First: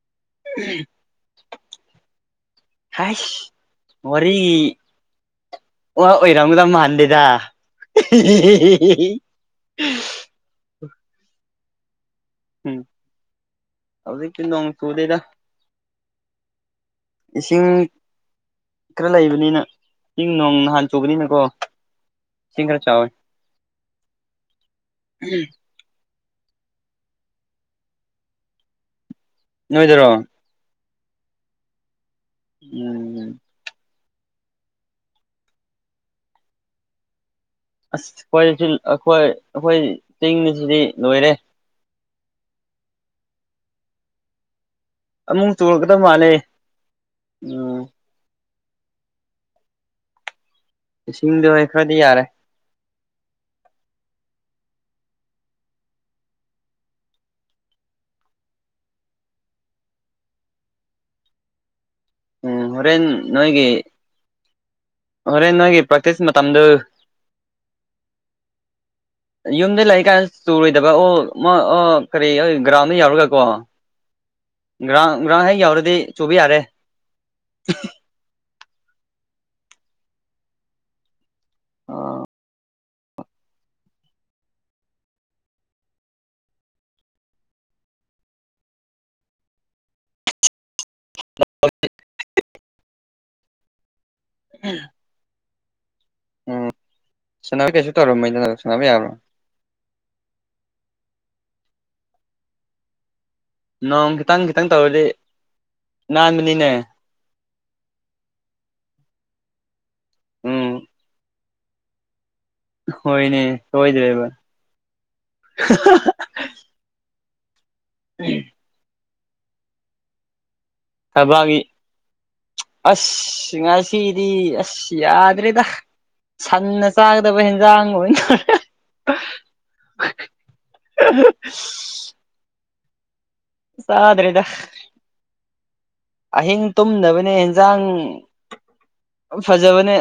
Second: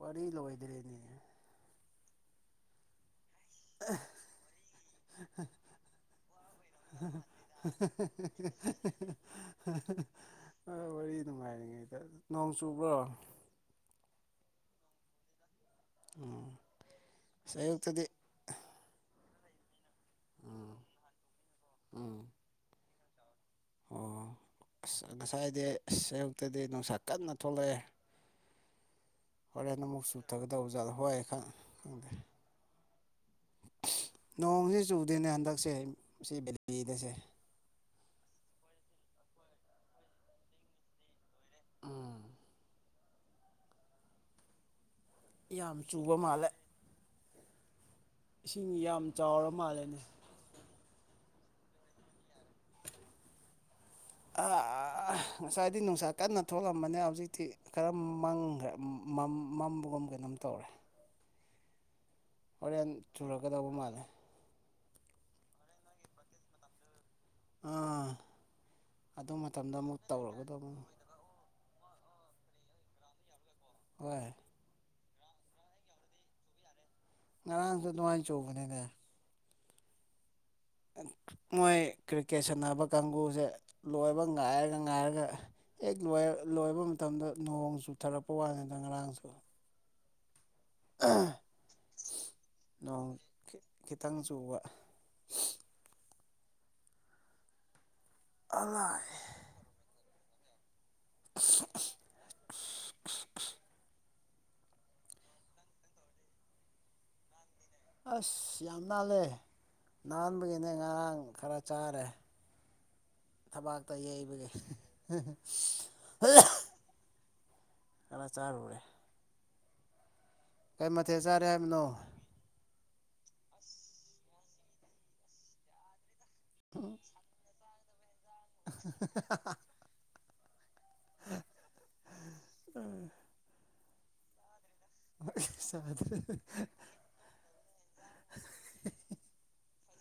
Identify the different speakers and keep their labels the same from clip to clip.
Speaker 1: ꯋꯥꯔꯤ ꯂꯣꯏꯗ꯭ꯔꯦꯅꯦ꯫
Speaker 2: ꯍꯥꯢꯁ ꯋꯥꯔꯤ
Speaker 1: [unintelligible] [unintelligible]
Speaker 2: ꯋꯥ ꯑꯣꯏꯔꯝꯒꯗꯕ ꯃꯥꯟꯗꯦꯗ
Speaker 1: ꯑ ꯋꯥꯔꯤ ꯅꯨꯡꯉꯥꯏꯔꯤꯉꯩꯗ꯫ ꯅꯣꯡ
Speaker 2: ꯎꯝ
Speaker 1: ꯆꯨꯕ꯭ꯔꯣ?
Speaker 2: ꯍꯧꯖꯤꯛꯇꯤ ꯅꯣꯡ ꯆꯨꯗꯦꯗ꯫
Speaker 1: ꯑꯣ꯫
Speaker 2: ꯏꯁꯤꯡ ꯈꯔ ꯂꯩꯕꯅꯤꯅ꯫ ꯏꯤꯡ ꯅꯣꯡ
Speaker 1: ꯎꯝ
Speaker 2: ꯅꯍꯥꯟ ꯆꯨꯡꯕꯅꯤꯅꯀꯣ
Speaker 1: ꯎꯝ
Speaker 2: ꯏꯁꯤꯡ ꯈꯔ ꯆꯥꯎꯋꯦ꯫
Speaker 1: ꯑꯣ ꯑꯁ ꯉꯁꯥꯏꯗꯤ ꯑꯁ ꯑꯌꯨꯛꯇꯗꯤ ꯅꯨꯡꯁꯥ ꯀꯟꯅ ꯊꯣꯛꯂꯛꯑꯦ꯫ ꯍꯣꯔꯦꯟ ꯑꯃꯨꯛ
Speaker 2: ꯅꯣꯏꯗꯔꯣ
Speaker 1: ꯆꯨꯊꯒꯗꯧꯕ ꯖꯥꯠꯂꯥ ꯍꯣꯏ ꯈꯪꯗꯦ꯫
Speaker 2: [unintelligible]
Speaker 1: ꯅꯣꯡꯁꯤ ꯆꯨꯗꯦꯅꯦ ꯍꯟꯗꯛꯁꯦ ꯁꯤ ꯕꯦꯂꯤꯗꯁꯦ꯫
Speaker 2: ꯑꯁ ꯑꯈꯣꯏ ꯑꯈꯣꯏ ꯑꯈꯣꯏ ꯆꯤꯡꯁꯤꯗꯤ ꯂꯣꯏꯔꯦ꯫
Speaker 1: ꯎꯝ
Speaker 2: ꯑꯃꯨꯛ
Speaker 1: ꯌꯥꯝ
Speaker 2: ꯆꯨꯔꯛꯀꯗꯕ
Speaker 1: ꯆꯨꯕ
Speaker 2: ꯃꯥꯂꯦ
Speaker 1: ꯃꯥꯜꯂꯦ
Speaker 2: ꯎꯝ꯫
Speaker 1: ꯏꯁꯤꯡ ꯌꯥꯝ ꯆꯥꯎꯔ ꯃꯥꯜꯂꯦꯅꯦ꯫
Speaker 2: ꯏꯁꯤꯡꯗꯣꯍꯦ ꯈꯔꯗꯤ ꯌꯥꯔꯦ꯫
Speaker 1: ꯉꯁꯥꯏꯗꯤ ꯅꯨꯡꯁꯥ ꯀꯟꯅ ꯊꯣꯛꯂꯝꯕꯅꯦ ꯍꯧꯖꯤꯛꯇꯤ ꯈꯔ ꯃꯝꯈ꯭ꯔꯦ ꯃꯝ ꯃꯝꯕꯒꯨꯝ ꯀꯩꯅꯣꯝ ꯇꯧꯔꯦ ꯍꯣꯔꯦꯟ ꯆꯨꯔꯛꯀꯗꯧꯕ ꯃꯥꯜꯂꯦ
Speaker 2: ꯍꫭꯔꯦꯟ ꯅꯣꯏꯒꯤ ꯄꯦꯛꯇꯤꯁ ꯃꯇꯝꯗꯨ
Speaker 1: ꯑꯥ ꯑꯗꯨ ꯃꯇꯝꯗ
Speaker 2: ꯌꯨꯝꯗ
Speaker 1: ꯑꯃꯨꯛ
Speaker 2: ꯂꯩꯔꯤ ꯀꯥꯟꯗ
Speaker 1: ꯇꯧꯔꯛꯀꯗꯧꯕ
Speaker 2: ꯆꯨꯔꯣꯏꯗꯕ ꯑꯣ ꯃꯥ ꯑꫭ ꯀꯔꯤ ꯒ꯭ꯔꯥꯎꯟꯗ ꯌꯥꯎꯔꯒ ꯀꯣ
Speaker 1: ꯍꫭꯏ
Speaker 2: ꯒ꯭ꯔꯥꯎꯟ ꯒ꯭ꯔꯥꯎꯟ ꯍꯦꯛ ꯌꯧꯔꯗꯤ ꯆꯨꯕ ꯌꯥꯔꯦ
Speaker 1: ꯉꯔꯥꯡꯁꯨ ꯑꯗꯨꯃꯥꯏꯅ ꯆꯧꯕꯅꯤꯅꯦ ꯃꯣꯏ ꯀ꯭ꯔꯤꯛꯀꯦꯠ ꯁꯥꯟꯅꯕ ꯀꯥꯡꯕꯨꯁꯦ ꯂꯣꯏꯕ ꯉꯥꯏꯔꯒ ꯉꯥꯏꯔꯒ ꯍꯦꯛ ꯂꯣꯏ ꯂꯣꯏꯕ ꯃꯇꯝꯗ ꯅꯣꯡ ꯆꯨꯊꯔꯛꯄ ꯋꯥꯅꯤꯗ ꯉꯔꯥꯡꯁꯦ ꯑꯧ ꯈꯤꯇꯪ ꯆꯨꯕ
Speaker 2: ꯎꯝ ꯁꯥꯟꯅꯕ ꯀꯩꯁꯨ ꯇꯧꯔꯝꯃꫭꯏꯗꯅ ꯁꯥꯟꯅꯕ
Speaker 1: ꯑꯂꯥꯏ
Speaker 2: ꯌꯥꯕ꯭ꯔꯣ
Speaker 1: [inaudible]
Speaker 2: ꯅꯣꯡ ꯈꯤꯇꯪ ꯈꯤꯇꯪ ꯇꯧꯔꯗꯤ ꯅꯥꯟꯕꯅꯤꯅꯦ
Speaker 1: ꯑꯁ ꯌꯥꯝ ꯅꯥꯜꯂꯦ
Speaker 2: ꯎꯝ
Speaker 1: ꯅꯥꯟꯕꯒꯤꯅꯦ ꯉꯔꯥꯡ ꯈꯔ ꯆꯥꯔꯦ
Speaker 2: ꯍꯣꯏꯅꯦ
Speaker 1: ꯊꯕꯥꯛꯇ
Speaker 2: ꯁꯣꯏꯗ꯭ꯔꯦꯕ
Speaker 1: ꯌꯩꯕꯒꯤ ꯈꯔ ꯆꯥꯔꯨꯔꯦ ꯀꯩ ꯃꯊꯦꯜ ꯆꯥꯔꯦ
Speaker 2: ꯊꯕꯥꯛꯒꯤ
Speaker 1: ꯍꯥꯏꯕꯅꯣ
Speaker 2: ꯑꯁ ꯉꯁꯤꯗꯤ ꯑꯁ ꯌꯥꯗ꯭ꯔꯦꯗ ꯁꯟꯅ ꯆꯥꯒꯗ ꯗꯕ ꯍꯦꯟꯖꯥꯡ ꯑꯣꯏꯅ
Speaker 1: [inaudible]
Speaker 2: [inaudible]
Speaker 1: ꯎꯝ
Speaker 2: ꯆꯥꯗ꯭ꯔꯦꯗ
Speaker 1: ꯑꯣ ꯁꯥ [inaudible]
Speaker 2: ꯑꯍꯤꯡ ꯇꯨꯝꯗꯕꯅꯦ ꯑꯦꯟꯖꯥꯡ ꯐꯖꯕꯅꯦ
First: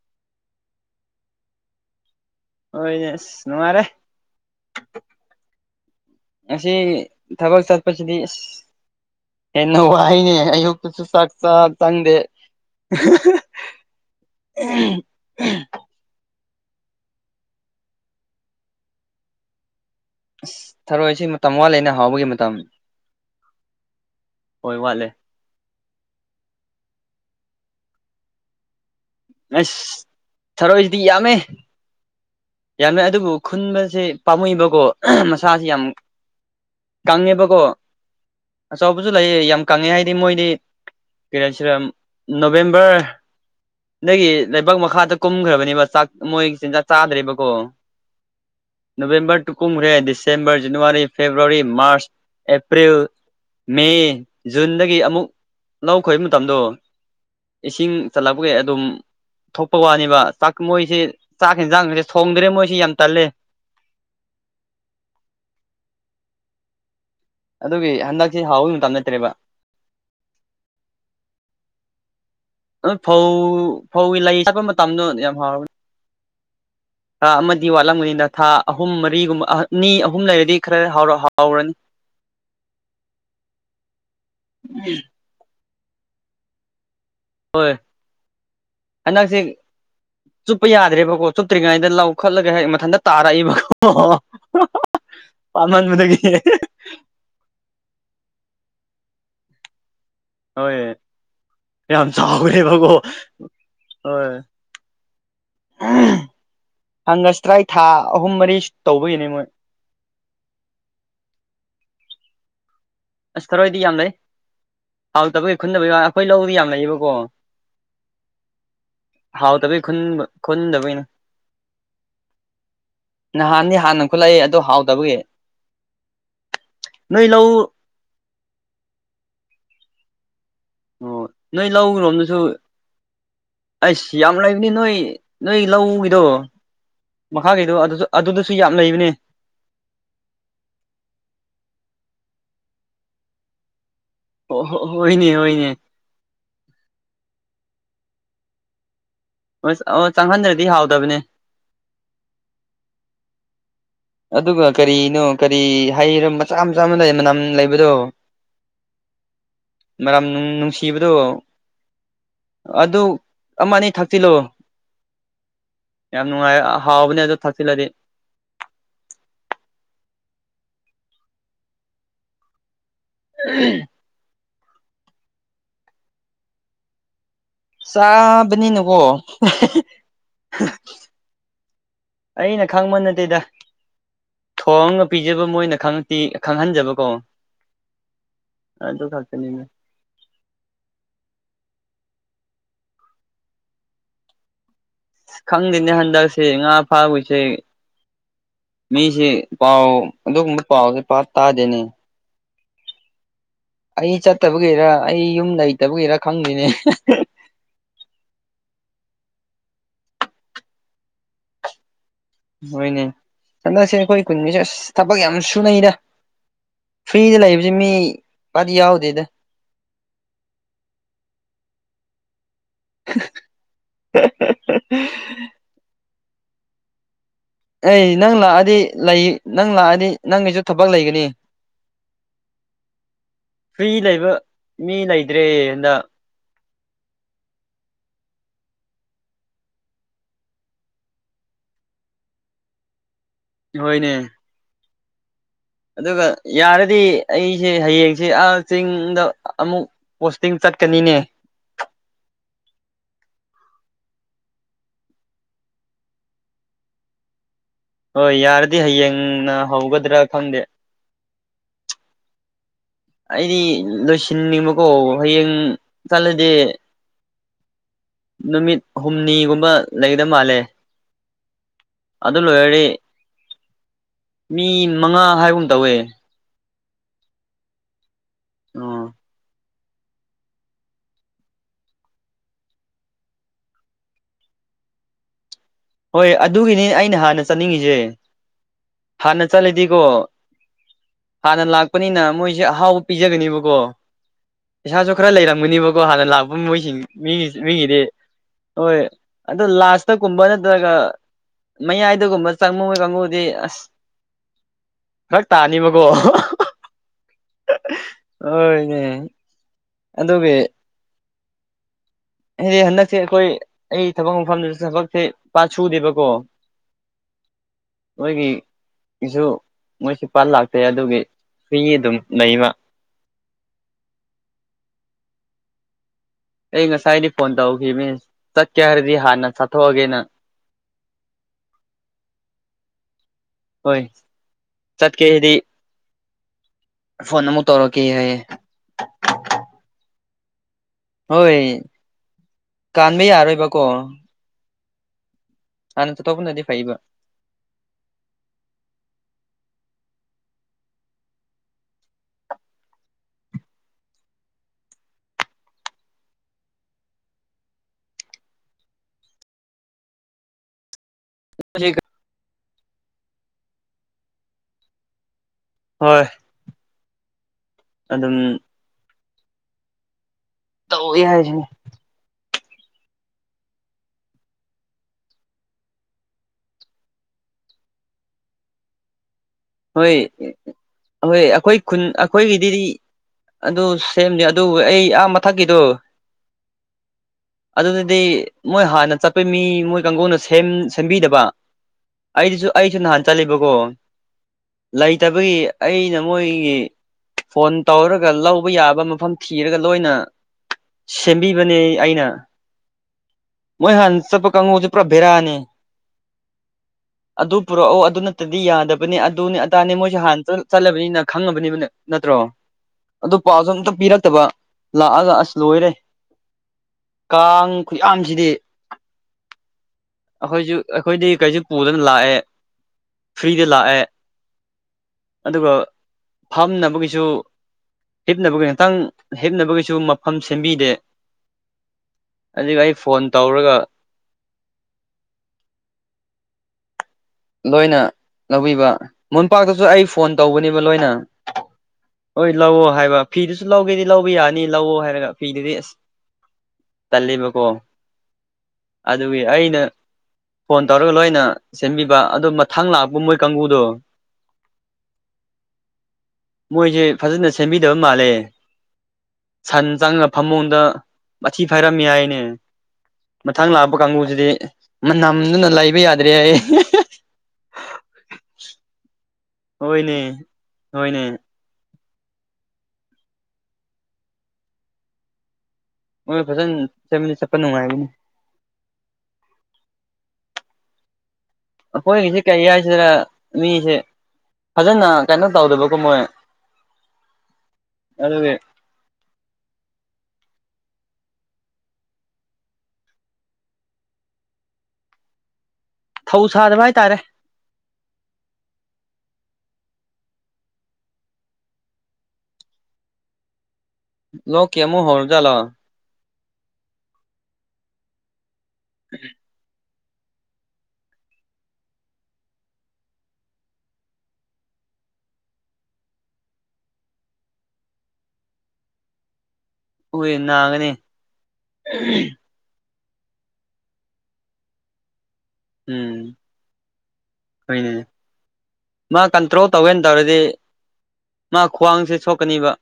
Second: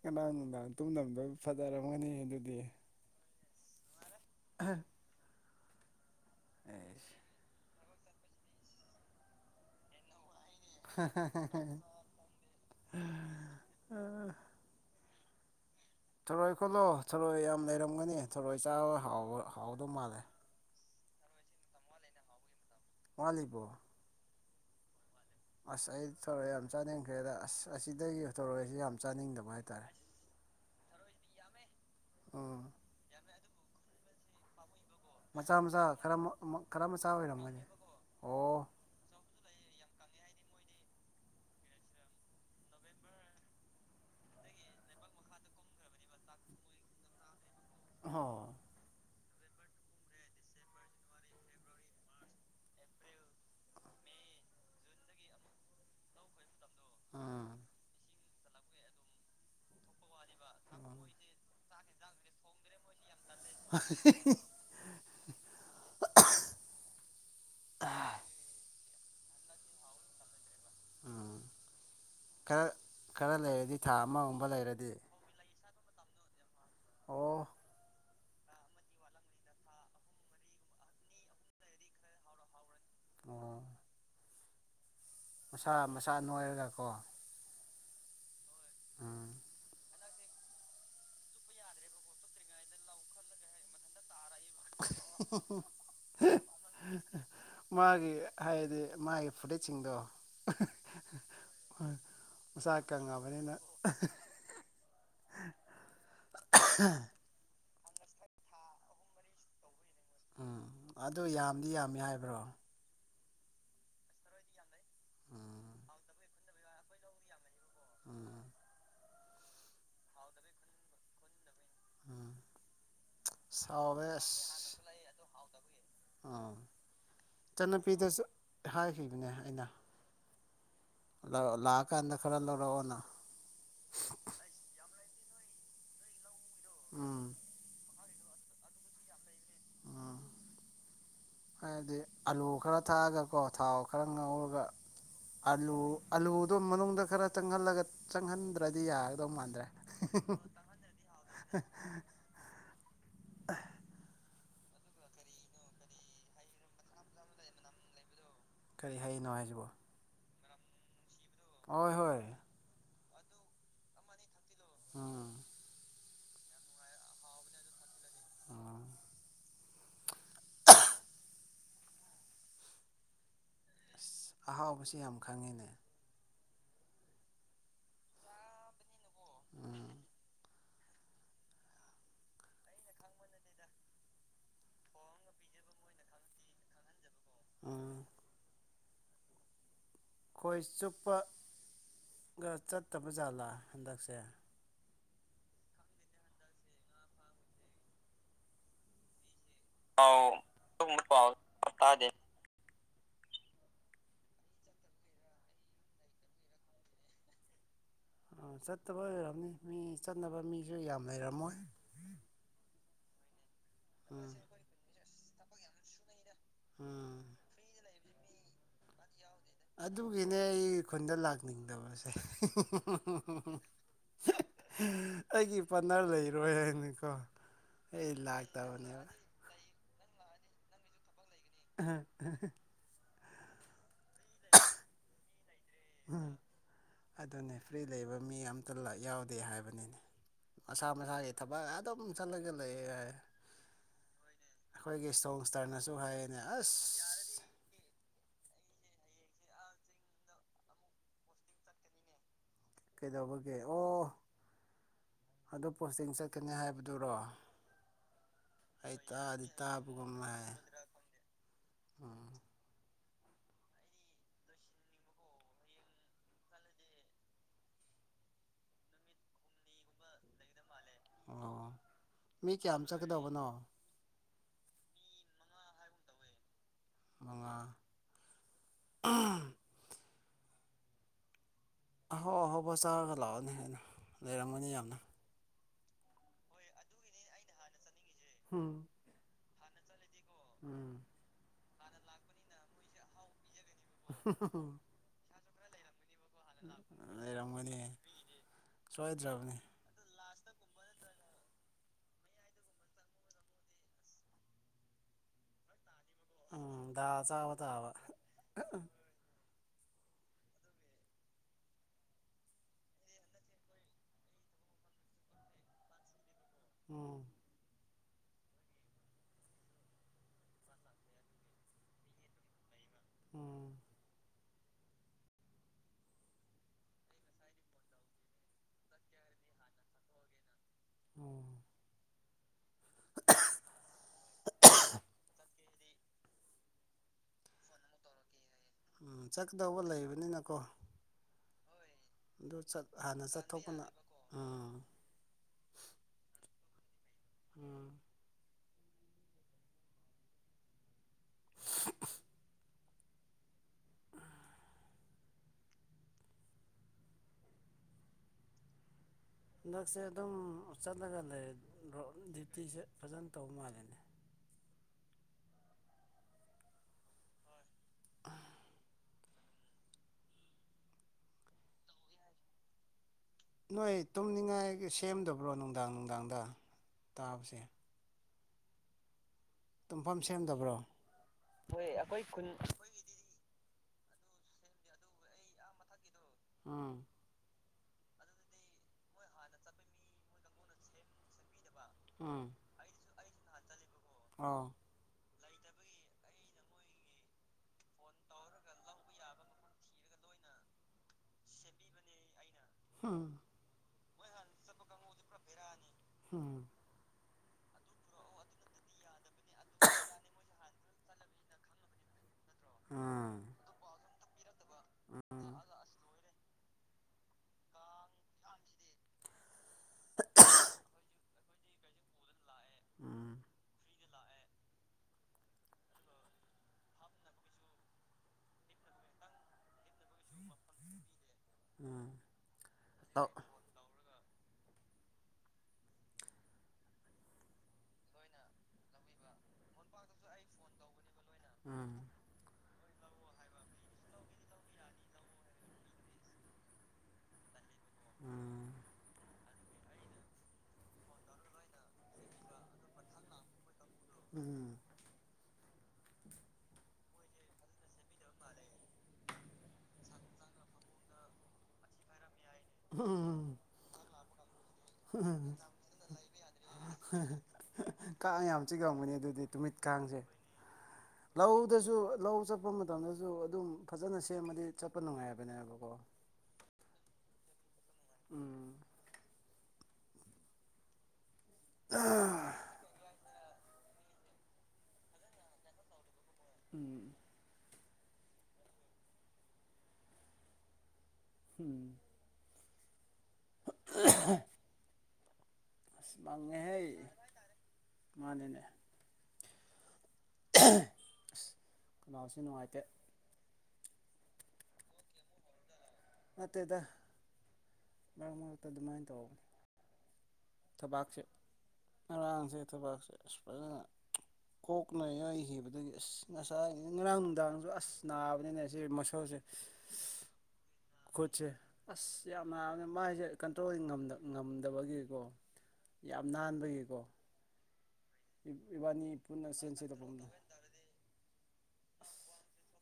Speaker 1: ꯉꯔꯥꯡ ꯅꯨꯡꯗꯥꯡ ꯇꯨꯝꯗꯕꯗꫭ ꯐꯖꯔꯝꯒꯅꯤ ꯑꯗꯨ
Speaker 2: ꯍꫭꯏꯅꯦ ꯅꯨꯡꯉꯥꯥꯔꯦ ꯉꯁꯤ
Speaker 1: ꯑꯦꯁ
Speaker 2: ꯊꯕꯛ ꯆꯠꯄꯁꯤꯗꯤ ꯑꯁ ꯍꯦꯟꯅ ꯋꯥꯎꯅꯦ ꯑꯌꯨꯛ ꯁꯨ ꯆꯥꯛꯆꯥ ꯆꯪꯗꯦ ꯎꯝ
Speaker 1: ꯊꯔꯣꯏ ꯈꯨꯜꯂꯣ ꯊꯔꯣꯏ ꯌꯥꯝ ꯂꯩꯔꯝꯒꯅꯤ ꯊꯔꯣꯏ ꯆꯥꯕ ꯍꯥꯎꯕ ꯍꯥꯎꯗꯧ ꯃꯥꯜꯂꯦ
Speaker 2: ꯑꯁ ꯊꯔꫭꯏꯁꯤ ꯃꯇꯝ ꯋꯥꯠꯂꯤꯅꯦ ꯍꯥꯎꯕꯒꯤ ꯃꯇꯝ
Speaker 1: ꯋꯥꯠꯂꯤꯕꫭ
Speaker 2: ꯍꯣꯏ ꯋꯥꯠꯂꯤ
Speaker 1: ꯑꯁ ꯑꯩ ꯊꯔꫭꯏ ꯌꯥꯝ ꯆꯥꯅꯤꯡꯈ꯭ꯔꯦꯗ ꯑꯁ ꯑꯁꯤꯗꯒꯤꯊꯔꫭꯏꯁꯤ ꯌꯥꯝ ꯆꯥꯅꯤꯡꯗꯕ ꯍꯥꯏꯇꯥꯔꯦ
Speaker 2: ꯑꯁ ꯊꯔꯣꯏꯗꯤ ꯌꯥꯝꯃꯦ
Speaker 1: ꯎꯝ
Speaker 2: ꯌꯥꯝꯃꯦ ꯑꯗꯨꯕꯨ ꯈꯨꯟꯕꯁꯦ ꯄꯥꯝꯃꯨꯏꯕꯀꯣ ꯃꯁꯥ
Speaker 1: ꯑꯝꯖꯥ ꯈꯔꯃꯨꯛ ꯃꯨꯛ ꯈꯔ ꯃꯆꯥ ꯑꯣꯏꯔꯝꯒꯅꯤ ꯑꯣ
Speaker 2: ꯆꯥꯎꯕꯁꯨ ꯂꯩꯌꯦ ꯌꯥꯝ ꯀꯪꯉꯦ ꯍꯥꯏꯗꯤ ꯃꯣꯏꯗꯤ ꯀꯩꯍꯥꯏꯁꯤꯔ ꯅꯣꯕꯦꯝꯕꯔ ꯅꫭꯏꯒꯤ ꯂꯩꯕꯥꯛ ꯃꯈꯥꯗ ꯀꯨꯝꯈ꯭ꯔꯕꯅꯦꯕ ꯆꯥꯛ ꯃꯣꯏꯒꯤ ꯆꯤꯟꯖꯥꯛ ꯆꯥꯗ꯭ꯔꯦꯕꯀꯣ
Speaker 1: ꯍꫭ
Speaker 2: ꯅꯕꯦꯝꯕꯔ ꯇꯨ ꯀꯨꯝꯈ꯭ꯔꯦ December January February March April May ꯖꯨꯟꯗꯒꯤ ꯑꯃꯨꯛ ꯂꯧꯈꯣꯏꯕ ꯃꯇꯝꯗꯣ
Speaker 1: ꯎꯝ
Speaker 2: ꯏꯁꯤꯡ ꯆꯠꯂꯛꯄꯒꯤ ꯑꯗꯨꯝ ꯊꯣꯛꯄ ꯋꯥꯅꯦꯕ ꯆꯥꯛ ꯃꯣꯏꯁꯤ ꯆꯥꯛ ꯌꯦꯟꯖꯥꯡꯁꯦ ꯊꯣꯡꯗ꯭ꯔꯦ ꯃꯣꯏꯁꯤ ꯌꯥꯝ ꯇꯜꯂꯦ
Speaker 1: ꯍ [inaudible]
Speaker 2: ꯑꯗꯨꯒꯤ ꯍꯟꯗꯛꯁꯦ ꯍꯥꯎꯕꯩ ꯃꯇꯝ ꯂꯩꯇ꯭ꯔꯦꯕ
Speaker 1: ꯎꯝ ꯈꯔ
Speaker 2: ꯐꯧ
Speaker 1: ꯈꯔ ꯂꯩꯔꯗꯤ ꯊꯥ
Speaker 2: ꯐꯧꯒꯤ ꯂꯩ
Speaker 1: ꯑꯃꯒꯨꯝꯕ
Speaker 2: ꯆꯠꯄ
Speaker 1: ꯂꯩꯔꯗꯤ
Speaker 2: ꯃꯇꯝꯗꯣ ꯌꯥꯝ ꯍꯥꯎꯔꯕ ꯊꯥ
Speaker 1: ꯑꯣ
Speaker 2: ꯑꯃꯗꯤ ꯋꯥꯠꯂꯝꯕꯅꯤꯅ ꯊꯥ ꯑꯍꯨꯝ ꯃꯔꯤꯒꯨꯝꯕ ꯑꯅꯤ ꯑꯍꯨꯝ ꯂꯩꯔꯗꯤ ꯈꯔ ꯍꯥꯎꯔ ꯍꯥꯎꯔꯅꯤ
Speaker 1: ꯑꯣ
Speaker 2: ꯎꯝ [unintelligible]
Speaker 1: ꯃꯁꯥ ꯃꯁꯥ ꯅꯣꯏꯔꯒ ꯀꯣ
Speaker 2: ꯍꯣꯏ
Speaker 1: ꯎꯝ
Speaker 2: ꯍꯟꯗꯛꯁꯦ ꯆꯨꯞꯄ ꯌꯥꯗ꯭ꯔꯦꯕꯀꯣ ꯆꯨꯞꯠꯇ꯭ꯔꯤꯉꯩꯗ ꯂꯧ ꯈꯠꯂꯒ ꯍ ꯃꯊꯟꯇ ꯇꯥꯔꯛꯏꯕꯀꯣ
Speaker 1: ꯇꯔꯥ
Speaker 2: ꯄꯥꯃꯟꯕꯗꯒꯤ
Speaker 1: [unintelligible] ꯃꯥꯒꯤ ꯍꯥꯏꯗꯤ ꯃꯥꯒꯤ ꯐꯨꯔꯤꯠꯁꯤꯡꯗꯣ
Speaker 2: ꯍꯣꯏ ꯌꯥꯝ
Speaker 1: ꯃꯁꯥ
Speaker 2: ꯆꯥꯎꯋꯦꯕꯀꯣ
Speaker 1: ꯀꯪꯉꯕꯅꯤꯅ
Speaker 2: ꯍꯣꯏ ꯍꯪꯒꯔꯁꯇ꯭ꯔꯥꯏ ꯊꯥ ꯑꯍꯨꯝ ꯃꯔꯤ ꯇꯧꯕꯒꯤꯅꯦ ꯃꯣꯏ
Speaker 1: ꯎꯝ ꯑꯗꯨ ꯌꯥꯝꯗꯤ ꯌꯥꯝꯃꯤ ꯍꯥꯏꯕ꯭ꯔꯣ
Speaker 2: ꯑꯁ ꯊꯔꯣꯏꯗꯤ ꯌꯥꯝ ꯂꯩ ꯍꯥꯎ ꯇꯕꯒꯤ
Speaker 1: ꯎꯝ
Speaker 2: ꯈꯨꯟꯗꯕꯩ ꯋꯥ ꯩꯈꯣꯏ ꯂꯧꯗꯤ ꯌꯥꯝ ꯂꯩꯌꯦꯕꯀꯣ
Speaker 1: ꯎꯝ
Speaker 2: ꯍꯥꯎꯇꯕꯩ ꯈꯨꯟꯕ ꯈꯨꯨꯟꯗꯕꯩꯅꯦ
Speaker 1: ꯑꯝ ꯁ
Speaker 2: ꯅꯍꯥꯟꯗꯤ
Speaker 1: ꯑꯣ
Speaker 2: ꯍꯥꯟꯅ ꯈꯨꯠꯂꯛꯑꯦ ꯑꯗꯣ ꯍꯥꯎꯇꯕꯒꯤ ꯅꯣꯏ ꯂꯧ
Speaker 1: [unintelligible] ꯅꯨꯄꯤꯗꯁꯨ ꯍꯥꯏꯈꯤꯕꯅꯦ ꯑꯩꯅ ꯑꯣ ꯂꯥꯛꯑꯀꯥꯟꯗ ꯈꯔ ꯂꯧꯔꯛꯑꯣꯅ
Speaker 2: ꯑꯁ ꯌꯥꯝ ꯂꯩꯕꯅꯤ ꯅꯣꯏ ꯅꯣꯏ ꯂꯧꯒꯤꯗꯣ
Speaker 1: ꯎꯝ
Speaker 2: ꯃꯈꯥꯒꯤꯗꯨ ꯑꯗꯨꯁꯨ ꯑꯗꯨꯗꯁꯨ ꯌꯥꯝ ꯂꯩꯕꯅꯦ
Speaker 1: ꯎꯝ ꯍꯥꯏꯗꯤ ꯑꯂꯨ ꯈꯔ ꯊꯥꯛꯑꯒꯀꯣ ꯊꯥꯎ ꯈꯔ ꯉꯥꯎꯔꯒ
Speaker 2: ꯑꯣ ꯍꯣꯏꯅꯦ ꯍꯣꯏꯅꯦ
Speaker 1: ꯑꯂꯨ ꯑꯂꯨꯗꯣ ꯃꯅꯨꯡꯗ ꯈꯔ ꯆꯪꯍꯜꯂꯒ ꯆꯪꯍꯟꯗ꯭ꯔꯗꯤ ꯌꯥꯒꯗꯧ ꯃꯜꯂꯦ ꯭ꯔ
Speaker 2: ꯑꯣ ꯆꯪꯍꯟꯗ꯭ꯔꯗꯤ ꯍꯥꯎꯇꯕꯅꯦ
Speaker 1: [unintelligible]
Speaker 2: ꯑꯗꯨꯒ ꯀꯔꯤꯅꯣ ꯀꯔꯤ ꯍꯥꯏꯔ ꯃꯆꯥ ꯃꯆꯥ ꯑꯃ ꯂꯩ ꯃꯅꯝ ꯂꯩꯕꯗꯣ
Speaker 1: ꯀꯔꯤ ꯍꯩꯅꯣ ꯍꯥꯏꯁꯤꯕꯣ
Speaker 2: ꯃꯔꯝ ꯅꯨꯡꯁꯤꯕꯗꯣ
Speaker 1: ꯍꯣꯏ ꯍꯣꯏ
Speaker 2: ꯑꯗꯨ ꯑꯃ ꯑꯅꯤ ꯊꯥꯛꯆꯤꯜꯂꯣ
Speaker 1: ꯎꯝ
Speaker 2: ꯌꯥꯝ ꯅꯨꯡꯉꯥꯏ ꯑ ꯍꯥꯎꯕꯅꯦ ꯑꯗꯨ ꯊꯥꯛꯆꯤꯜꯂꯗꯤ
Speaker 1: ꯑ
Speaker 2: ꯎꯝ [unintelligible]
Speaker 1: ꯑꯁ ꯑꯍꯥꯎꯕꯁꯤ ꯌꯥꯝ ꯈꯪꯉꯤꯅꯦ
Speaker 2: ꯆꯥꯕꯅꯤꯅꯀꯣ
Speaker 1: ꯎꯝ
Speaker 2: ꯑꯩꯅ ꯈꯪꯕ ꯅꯠꯇꯦꯗ ꯊꯣꯡꯒ ꯄꯤꯖꯕ ꯃꯣꯏꯅ ꯈꯪꯉꯛꯇꯤ ꯈꯪꯍꯟꯖꯕꯀꯣ
Speaker 1: ꯑꯥ
Speaker 2: ꯑꯗ ꯨ ꯈꯛꯇꯅꯤꯅꯦ
Speaker 1: ꯈꯣꯏ ꯆꯨꯞꯄ ꯒ ꯆꯠꯇꯕ ꯖꯥꯠꯂꯥ ꯍꯟꯗꯛꯁꯦ
Speaker 2: ꯈꯪꯗꯦꯅꯦ ꯍꯟꯗꯛꯁꯦ ꯉꯥ ꯐꯥꯕꯩꯁꯦ ꯃꯤꯖꯦ ꯄꯥꯎ ꯑꯗꯨꯒꯨꯝꯕ ꯄꯥꯎꯁꯦ ꯄꯥꯛ ꯇꯥꯗꯦꯅꯦ ꯑꯩ ꯆꯠꯇꯕꯒꯤꯔ ꯑꯩ ꯌꯨꯝ ꯂꯩꯇꯕꯒꯤꯔ ꯈꯪꯗꯦꯅꯦ
Speaker 1: ꯑ ꯆꯠꯇꯕꯩ ꯑꯣꯏꯔꯝꯅꯤ ꯃꯤ ꯆꯠꯅꯕ ꯃꯤꯁꯨ ꯌꯥꯝ ꯂꯩꯔꯝꯃꯣꯏ
Speaker 2: ꯍꯣꯏꯅꯦ ꯍꯟꯗꯛꯁꯦ ꯑꯩꯈꯣꯏ
Speaker 1: ꯎꯝ
Speaker 2: ꯈꯨꯟꯒꯤꯁꯦ ꯑꯁ ꯊꯕꯛ ꯌꯥꯝ ꯁꯨꯅꯩꯗ
Speaker 1: ꯎꯝ
Speaker 2: ꯐ꯭ꯔꯤꯗ ꯂꯩꯕ ꯖꯦ ꯃꯤ ꯄꯥꯛꯗꯤ ꯌꯥꯎꯗꯦꯗ
Speaker 1: ꯑꯗꯨꯒꯤꯅꯦ ꯑꯩ ꯈꯨꯟꯗ ꯂꯥꯛꯅꯤꯡꯗꯕꯁꯦ ꯑꯩꯒꯤ ꯄꯥꯠꯅꯔ ꯂꯩꯔꯣꯏ ꯍꯥꯏꯅꯀꯣ
Speaker 2: ꯑꯩ ꯅꯪ ꯂꯥꯛꯑꯗꯤ ꯂꯩ ꯅꯪ ꯂꯥꯛꯑꯗꯤ ꯅꯪꯒꯤꯁꯨ ꯊꯕꯛ ꯂꯩꯒꯅꯤ
Speaker 1: [unintelligible]
Speaker 2: ꯐ꯭ꯔꯤ ꯂꯩꯕ ꯃꯤ ꯂꯩꯇ꯭ꯔꯦ ꯍꯟꯗꯛ
Speaker 1: [unintelligible] ꯑꯗꯨꯅꯦ ꯐ꯭ꯔꯤ ꯂꯩꯕ ꯃꯤ ꯑꯝꯇ ꯂꯥꯛ ꯌꯥꯎꯗꯦ ꯍꯥꯏꯕꯅꯤꯅꯦ ꯃꯁꯥ ꯃꯁꯥꯒꯤ ꯊꯕꯛ ꯑꯗꯨꯝ ꯆꯠꯂꯒ ꯂꯩꯔꯦ
Speaker 2: ꯍꯣꯏꯅꯦ
Speaker 1: ꯑꯩꯈꯣꯏꯒꯤ ꯁꯣꯡꯁꯇꯥꯔꯅꯁꯨ
Speaker 2: ꯑꯗꯨꯒ ꯌꯥꯔꯗꯤ ꯑꯩꯁꯦ ꯍꯌꯦꯡꯁꯦ ꯑꯥ ꯆꯤꯡꯗ ꯑꯃꯨꯛ ꯄꯣꯁꯇꯤꯡ ꯆꯠꯀꯅꯤꯅꯦ
Speaker 1: ꯀꯩꯗꯧꯕꯒꯤ ꯑꯣ ꯑꯗꯨ ꯄꯣꯁꯇꯤꯡ ꯆꯠꯀꯅꯤ ꯍꯥꯏꯕꯗꯨꯔꯣ
Speaker 2: ꯍꯣꯏ ꯌꯥꯔꯗꯤ
Speaker 1: ꯑꯩ ꯇꯥꯗꯤ
Speaker 2: ꯍꯌꯦꯡꯅ
Speaker 1: ꯇꯥꯕꯒꯨꯝ
Speaker 2: ꯍꯧꯒꯗ꯭ꯔꯥ
Speaker 1: ꯍꯥꯏ
Speaker 2: ꯈꯪꯗꯦ
Speaker 1: ꯎꯝ
Speaker 2: ꯑꯩꯗꯤ ꯂꯣꯏꯁꯤꯟꯅꯤꯡꯕꯀꯣ ꯍꯌꯦꯡ ꯆꯠꯂꯗꯤ ꯅꯨꯃꯤꯠ ꯍꯨꯝꯅꯤꯒꯨꯝꯕ ꯂꯩꯒꯗꯕ ꯃꯥꯜꯂꯦ
Speaker 1: ꯑꯣ
Speaker 2: ꯑꯗꯨ
Speaker 1: ꯃꯤ ꯀꯌꯥꯝ
Speaker 2: ꯂꯣꯏꯔꯗꯤ
Speaker 1: ꯆꯠꯀꯗꯧꯕꯅꯣ
Speaker 2: ꯃꯤ ꯃꯉꯥ ꯍꯥꯏꯒꯨꯝ ꯇꯧꯋꯦ
Speaker 1: ꯃꯉꯥ
Speaker 2: ꯑꯣ
Speaker 1: ꯑꯍꯥꯎ ꯑꯍꯥꯎꯕ ꯆꯥꯔꯒ ꯂꯥꯛꯑꯣꯅꯦꯅ ꯂꯩꯔꯝꯒꯅꯤ ꯌꯥꯝꯅ
Speaker 2: ꯍꯣꯏ ꯑꯗꯨꯒꯤꯅꯤ ꯑꯩꯅ ꯍꯥꯟꯅ ꯆꯠꯅꯤꯡꯉꯤꯁꯦ
Speaker 1: ꯍꯨꯝ
Speaker 2: ꯍꯥꯟꯅ ꯆꯠꯂꯗꯤꯀꯣ
Speaker 1: ꯎꯝ
Speaker 2: ꯍꯥꯟꯅ ꯂꯥꯛꯄꯅꯤꯅ ꯃꯣꯏꯁꯦ ꯑꯍꯥꯎꯕ ꯄꯤꯖꯒꯅꯤꯕꯀꯣ
Speaker 1: [unintelligible]
Speaker 2: ꯄꯩꯁꯥꯁꯨ ꯈꯔ ꯂꯩꯔꯒꯅꯤꯕꯀꯣ ꯍꯥꯟꯅ ꯂꯥꯛꯄ ꯃ ꯃꯣꯏꯁꯤꯡ ꯃꯤꯒꯤ
Speaker 1: ꯂꯩꯔꯝꯒꯅꯤ
Speaker 2: ꯃꯤꯒꯤꯗꯤ ꯍꯣꯏ
Speaker 1: ꯁꯣꯏꯗ꯭ꯔꯕꯅꯤ
Speaker 2: ꯑꯗꯣ ꯂꯥꯁꯇ ꯒꯨꯝꯕꯅ ꯑꯗꯨ ꯍꯥꯏꯔꯒ ꯃꯌꯥꯏꯗꯒꯨꯝꯕ ꯆꯪꯕ ꯃꯣꯏ ꯀꯥꯡꯒꯨꯗꯤ ꯑꯁ ꯐꯔꯛ ꯇꯥꯅꯤꯕꯀꯣ
Speaker 1: ꯎꯝ ꯗꯥꯜ ꯆꯥꯕ ꯇꯥꯕ
Speaker 2: ꯍꯣꯏꯅꯦ ꯑꯗꯨꯒꯤ
Speaker 1: [inaudible]
Speaker 2: ꯑꯩꯗꯤ ꯍꯟꯗꯛꯁꯦ ꯑꯩꯈꯣꯏ ꯑꯩ ꯊꯕꯛ ꯃꯐꯝꯗꯁꯨ ꯊꯕꯛꯁꯦ ꯄꯥꯛ ꯁꯨꯗꯦꯕꯀꯣ
Speaker 1: ꯎꯝ
Speaker 2: ꯃꯣꯏꯒꯤꯁꯤꯁꯨ ꯃꯣꯏꯁꯨ ꯄꯥꯥꯛ ꯂꯥꯛꯇꯦ ꯑꯗꯨꯒꯤ [unintelligible] ꯑꯗꯨꯝ ꯅꯩ ꯃꯥ
Speaker 1: ꯎꯝ
Speaker 2: ꯑꯩ ꯉꯁꯥꯏꯗꯤ ꯐꯣꯟ ꯇꯧꯈꯤꯕꯅꯦ ꯆꯠꯀꯦ ꯍꯥꯏꯔꯗꯤ ꯍꯥꯟꯅ ꯆꯠꯊꯣꯛꯑꯥꯒꯦꯅ
Speaker 1: ꯑꯣ
Speaker 2: ꯍꯣꯏ ꯆꯠꯀꯦ ꯍꯥꯏꯗꯤ ꯐꯣꯟ ꯑꯃꯨꯛ ꯇꯧꯔꯛꯀꯦ ꯍꯥꯏꯌꯦ
Speaker 1: ꯎꯝ ꯆꯠꯀꯗꯧꯕ ꯂꯩꯕꯅꯤꯅꯀꯣ
Speaker 2: ꯍꯣꯏ
Speaker 1: ꯑꯗꯨ ꯆꯠ
Speaker 2: ꯀꯥꯟꯕ
Speaker 1: ꯍꯥꯟꯅ
Speaker 2: ꯌꯥꯔꯣꯏꯕꯀꯣ
Speaker 1: ꯆꯠꯊꯣꯛꯄꯅ ꯑꯥ
Speaker 2: ꯍꯥꯟꯅ ꯆꯠꯊꯣꯛꯄꯅꯗꯤ‌ ꯐꯩꯌꯦꯕ
Speaker 1: ꯎꯝ [unintelligible] ꯑꯥ ꯍꯟꯗꯛꯁꯦ ꯑꯗꯨꯝ ꯆꯠꯂꯒ ꯂꯩꯔꯔꯣ ꯗ꯭ꯌꯨꯇꯤꯁꯦ ꯐꯖꯅ ꯇꯧꯕ ꯃꯥꯜꯂꯦꯅꯦ
Speaker 2: ꯍꯣꯏ ꯑꯗꯨꯝ ꯇꯧꯏꯋꯦ ꯍꯥꯏꯔꯤꯁꯤꯅꯤ
Speaker 1: ꯅꯣꯏ ꯇꯨꯝꯅꯤꯡꯉꯥꯏꯒꯤ ꯁꯦꯝꯗꯕ꯭ꯔꯣ ꯅꯨꯡꯗꯥꯡ ꯅꯨꯡꯗꯥꯡꯗ ꯇꯥꯕꯁꯦ
Speaker 2: ꯍꯣꯏ
Speaker 1: ꯇꯨꯝꯐꯝ ꯁꯦꯝꯗꯕ꯭ꯔꯣ
Speaker 2: ꯍꯣꯏ ꯑꯩꯈꯣꯏ ꯈꯨꯟ ꯑꯩꯈꯣꯏꯒꯤꯗꯤꯗꯤ ꯑꯗꯨ ꯁꯦꯝꯗꯦ ꯑꯗꯨ ꯑꯩ ꯑꯥ ꯃꯊꯛꯀꯤꯗꯣ
Speaker 1: ꯎꯝ
Speaker 2: ꯑꯗꯨꯗꯗꯤ ꯃꯣꯏ ꯍꯥꯟꯅ ꯆꯠꯄꯩ ꯃꯤ ꯃꯣꯏ ꯀꯥꯡꯒꯨꯅ ꯁꯦꯝ ꯁꯦꯝꯕꯤꯗꯕ ꯑꯩꯗꯨꯁꯨ ꯑꯩꯁꯨ ꯅꯍꯥꯟ ꯆꯠꯂꯦꯕꯀꯣ
Speaker 1: ꯑꯣꯍ
Speaker 2: ꯂꯩꯇꯕꯒꯤ ꯑꯩꯅ ꯃꯣꯏꯒꯤ ꯐꯣꯟ ꯇꯧꯔꯒ ꯂꯧꯕ ꯌꯥꯕ ꯃꯐꯝ ꯊꯤꯔꯒ ꯂꯣꯏꯅ ꯁꯦꯝꯕꯤꯕꯅꯦ ꯑꯩꯅ
Speaker 1: [unintelligible]
Speaker 2: ꯃꯣꯏ ꯍꯥꯟꯅ ꯆꯠꯄ ꯀꯥꯡꯕꯨꯁꯦ ꯄꯨꯔꯥ ꯚꯦꯔꯥꯅꯤ
Speaker 1: ꯎꯝ
Speaker 2: ꯑꯗꯨ ꯄꯨꯔꯛꯑꯣ ꯑꯗꯨ ꯅꯠꯇꯗꯤ ꯌꯥꯗꯕꯅꯦ ꯑꯗꯨꯅꯦ ꯑꯥꯗꯅꯦ ꯃꯣꯏꯁꯦ ꯍꯥꯟꯅ ꯆꯠ ꯆꯠꯂꯕꯅꯤꯅ ꯈꯪꯉꯕꯅꯤꯕ ꯅꯠ ꯅꯠꯇ꯭ꯔꯣ ꯑꯗꯨ
Speaker 1: ꯎꯝ
Speaker 2: ꯄꯥꯎꯁꯨ ꯑꯝꯇ ꯄꯤꯔꯛꯇꯕ ꯂꯥꯛꯑꯥꯒ ꯑꯁ
Speaker 1: ꯎꯝ
Speaker 2: ꯂꯣꯏꯔꯦ ꯀꯥꯡ ꯈꯨꯌꯥꯝꯁꯤꯗꯤ ꯑꯩꯈꯣꯏꯁꯨ ꯑꯩꯈꯣꯏꯗꯤ ꯀꯩꯁꯨ ꯄꯨꯗꯅ ꯂꯥꯛꯑꯦ
Speaker 1: ꯎꯝ
Speaker 2: ꯐ꯭ꯔꯤꯗ ꯂꯥꯛꯑꯦ ꯑꯗꯨꯒ ꯐꯝꯅꯕꯒꯤꯁꯨ ꯍꯤꯞꯅꯕꯒꯤ ꯉꯥꯛꯇꯪ ꯍꯤꯞꯅꯕꯒꯤꯁꯨ ꯃ ꯐꯝ ꯁꯦꯝꯕꯤꯗꯦ
Speaker 1: ꯎꯝ
Speaker 2: ꯑꯗꯨꯒ ꯑꯩ ꯐꯣꯟ
Speaker 1: ꯇꯧ
Speaker 2: ꯇꯧꯔꯒ ꯂꯣꯏꯅ ꯂꯧꯕꯤꯕ ꯃꯣꯝꯄꯥꯛꯇꯨꯁꯨ ꯑꯩ ꯐꯣꯟ ꯇꯧꯕꯅꯦꯕ ꯂꯣꯏꯅ
Speaker 1: ꯎꯝ
Speaker 2: ꯍꯣꯏ ꯂꯧꯑꯣ ꯍꯥꯏꯕ ꯐꯤꯗꯨꯁꯨ ꯂꯧꯒꯦꯗꯤ ꯂꯧꯕ ꯌꯥꯅꯤ ꯂꯧꯑꯣ ꯍꯥꯏꯔꯒ ꯐꯤꯗꯨꯗꯤ ꯑꯁ ꯇꯜꯂꯦꯕꯀꯣ
Speaker 1: ꯎꯝ
Speaker 2: ꯑꯗꯨꯒꯤ ꯑꯩꯅ ꯐꯣꯟ ꯇꯧꯔꯒ ꯂꯣꯏꯅ ꯁꯦꯝꯕꯤ ꯕ ꯑꯗꯣ ꯃꯊꯪ ꯂꯥꯛꯄ ꯃꯣꯏ ꯀꯥꯡꯕꯨꯨꯗꯣ
Speaker 1: ꯎꯝ
Speaker 2: ꯃꯣꯏꯁꯦ ꯐꯖꯅ ꯁꯦꯝꯕꯤꯗꯕ ꯃꯥꯜꯂꯦ ꯁꯟ ꯆꯪꯔꯒ ꯐꯃꯨꯡꯗ ꯃꯊꯤ ꯐꯥꯏꯔꯝꯃꯤ ꯍꯥꯏꯅꯦ
Speaker 1: ꯎꯝ
Speaker 2: ꯃꯊꯪ ꯂꯥꯛꯄ ꯀꯥꯡꯕꯨꯁꯤꯗꯤ ꯃꯅꯝꯗꯨꯅ ꯂꯩꯕ ꯌꯥꯗ꯭ꯔꯦ ꯍꯥꯏꯌꯦ
Speaker 1: ꯀꯥꯡ ꯌꯥꯝ ꯆꯤꯛꯒꯝꯕꯅꯤ ꯑꯗꯨꯗꯤ ꯇꯨ ꯃꯤꯠ
Speaker 2: ꯍꯣꯏꯅꯦ
Speaker 1: ꯀꯥꯡꯁꯦ
Speaker 2: ꯍꯣꯏꯅꯦ
Speaker 1: ꯂꯧꯗꯁꯨ ꯂꯧ ꯆꯞ ꯄ ꯃꯇꯝꯗꯁꯨ ꯑꯗꯨꯝ ꯐꯖꯅ ꯁꯦꯝꯃꯗꯤ ꯆꯠꯄ ꯅꯨꯡꯉꯥꯏꯕꯅꯦꯕꯀꯣ
Speaker 2: ꯃꯣꯏ ꯐꯖꯅ ꯁꯦꯝꯂ ꯆꯠꯄ ꯅꯨꯡꯉꯥꯏꯒꯅꯤ
Speaker 1: ꯎꯝ
Speaker 2: ꯑꯩꯈꯣꯏꯒꯤꯗꯤ ꯀꯔꯤ ꯍꯥꯏꯁꯤꯗ ꯃꯤꯁꯦ ꯐꯖꯅ ꯀꯩꯅꯣ ꯇꯧꯗꯕꯀꯣ ꯃꯣꯏ
Speaker 1: ꯎꯝ
Speaker 2: ꯑꯗꯨꯒꯦ
Speaker 1: ꯎꯝ [unintelligible]
Speaker 2: ꯊꯧ ꯁꯥꯗꯕ ꯍꯥꯏꯇꯥꯔꯦ
Speaker 1: ꯃꯥꯅꯦꯅꯦ ꯑꯁ ꯈꯅꯥꯎꯁꯦ ꯅꯨꯡꯉꯥꯏꯇꯦ
Speaker 2: ꯂꯣꯛꯀꯤ ꯑꯃꯨꯛ ꯍꯧꯔꯥ ꯖꯥꯠꯂꯣ
Speaker 1: ꯅꯠꯇꯦꯗ ꯃꯔꯛ ꯃꯔꯛꯇ ꯑꯗꯨꯃꯥꯏꯅ ꯇꯧꯕꯅꯦ ꯊꯕꯥꯛꯁꯦ ꯉꯔꯥꯡꯁꯦ ꯊꯕꯥꯛꯁꯦ ꯑꯁ ꯐꯖꯅ ꯀꯣꯛꯅ ꯌꯩꯈꯤꯕꯗꯒꯤ ꯑꯁ ꯉꯁꯥꯏ ꯉꯔꯥꯡ ꯅꯨꯡꯗꯥꯡꯁꯨ ꯑꯁ ꯅꯥꯕꯅꯤꯅ ꯁꯤ ꯃꯁꯜꯁꯦ
Speaker 2: ꯍꯣꯏ ꯅꯥꯒꯅꯤ
Speaker 1: ꯈꯨꯠꯁꯦ ꯑꯁ ꯌꯥꯝ ꯅꯥꯕꯅ ꯃꯥꯏꯁꯦ ꯀꯟꯇ꯭ꯔꯣꯜ ꯉꯝꯗ ꯉꯝꯗꯕꯒꯤꯀꯣ ꯌꯥꯝ ꯅꯥꯟꯕꯒꯤꯀꯣ
Speaker 2: ꯎꯝ
Speaker 1: ꯏꯕꯥꯅꯤ
Speaker 2: ꯃꯥ
Speaker 1: ꯄꯨꯟꯅ
Speaker 2: ꯀꯟꯇ꯭ꯔꯣꯜ ꯇꯧꯋꯦꯅ
Speaker 1: ꯆꯦꯟꯁꯤꯜꯂꯛꯄꯗꯣ
Speaker 2: ꯇꯧꯔꯗꯤ ꯃꯥ ꯈ꯭ꯋꯥꯡꯁꯨ ꯁꯣꯛꯀꯅꯤꯕ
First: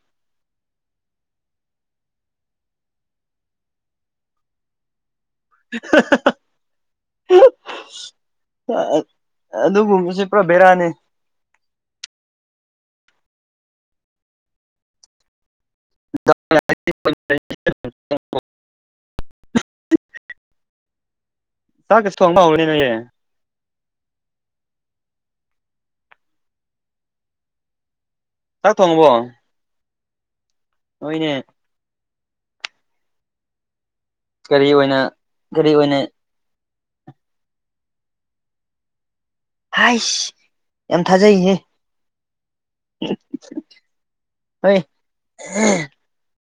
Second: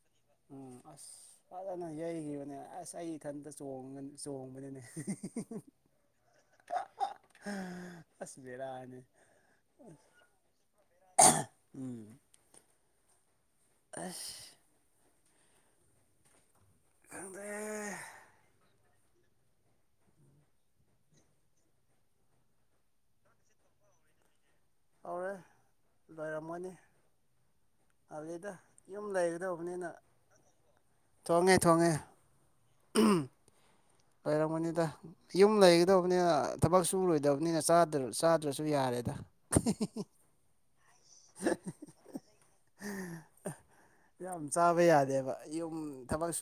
Speaker 1: ꯎꯝ ꯑꯁ ꯐꯖꯅ ꯌꯩꯈꯤꯕꯅꯦ ꯑꯁ ꯑꯩ ꯏꯊꯟꯇ ꯆꯣꯡꯉ ꯆꯣꯡꯕꯅꯤꯅꯦ ꯑꯁ ꯕꯦꯔꯥꯅꯦ
Speaker 2: ꯑꯗꯨꯒꯨꯝꯕꯁꯦ ꯄꯨꯔꯥ ꯕꯦꯔꯥꯅꯦ
Speaker 1: ꯎꯝ ꯑꯁ
Speaker 2: [unintelligible]
Speaker 1: ꯈꯪꯗ꯭ꯔꯦ
Speaker 2: ꯁꯥ [unintelligible] ꯊꯣꯛꯅꯍꯧ [unintelligible]
Speaker 1: ꯇꯧꯔꯦ ꯂꯣꯏꯔꯝꯃꯅꯤ ꯑꯗꯩꯗ
Speaker 2: ꯆꯥꯛ
Speaker 1: ꯌꯨꯝ
Speaker 2: ꯊꯣꯡꯉꯕꯣ
Speaker 1: ꯂꯩꯒꯗꯧꯕꯅꯤꯅ
Speaker 2: ꯅꯣꯏꯅꯦ
Speaker 1: ꯊꯣꯡꯉꯦ ꯊꯣꯡꯉꯦ
Speaker 2: ꯀꯔꯤ
Speaker 1: ꯂꯩꯔꯝꯒꯅꯤꯗ
Speaker 2: ꯑꯣꯏꯅ
Speaker 1: ꯌꯨꯝ
Speaker 2: ꯀꯔꯤ ꯑꯣꯏꯅ
Speaker 1: ꯂꯩꯒꯗꯧꯕꯅꯤ ꯑ ꯊꯕꯛ ꯁꯨꯨꯂꯣꯏꯗꯕꯅꯤꯅ ꯆꯥꯗ꯭ꯔꯥ ꯆꯥꯗ꯭ꯔꯁꯨ ꯌꯥꯔꯦꯗ
Speaker 2: ꯍꯥꯏꯁ ꯌꯥꯝ ꯊꯥꯖꯩꯍꯦ
Speaker 1: ꯌꯥꯝ
Speaker 2: ꯍꯣꯏ
Speaker 1: ꯆꯥꯕ ꯌꯥꯗꯦꯕ ꯌꯨꯝ ꯊꯕꯛꯁꯨ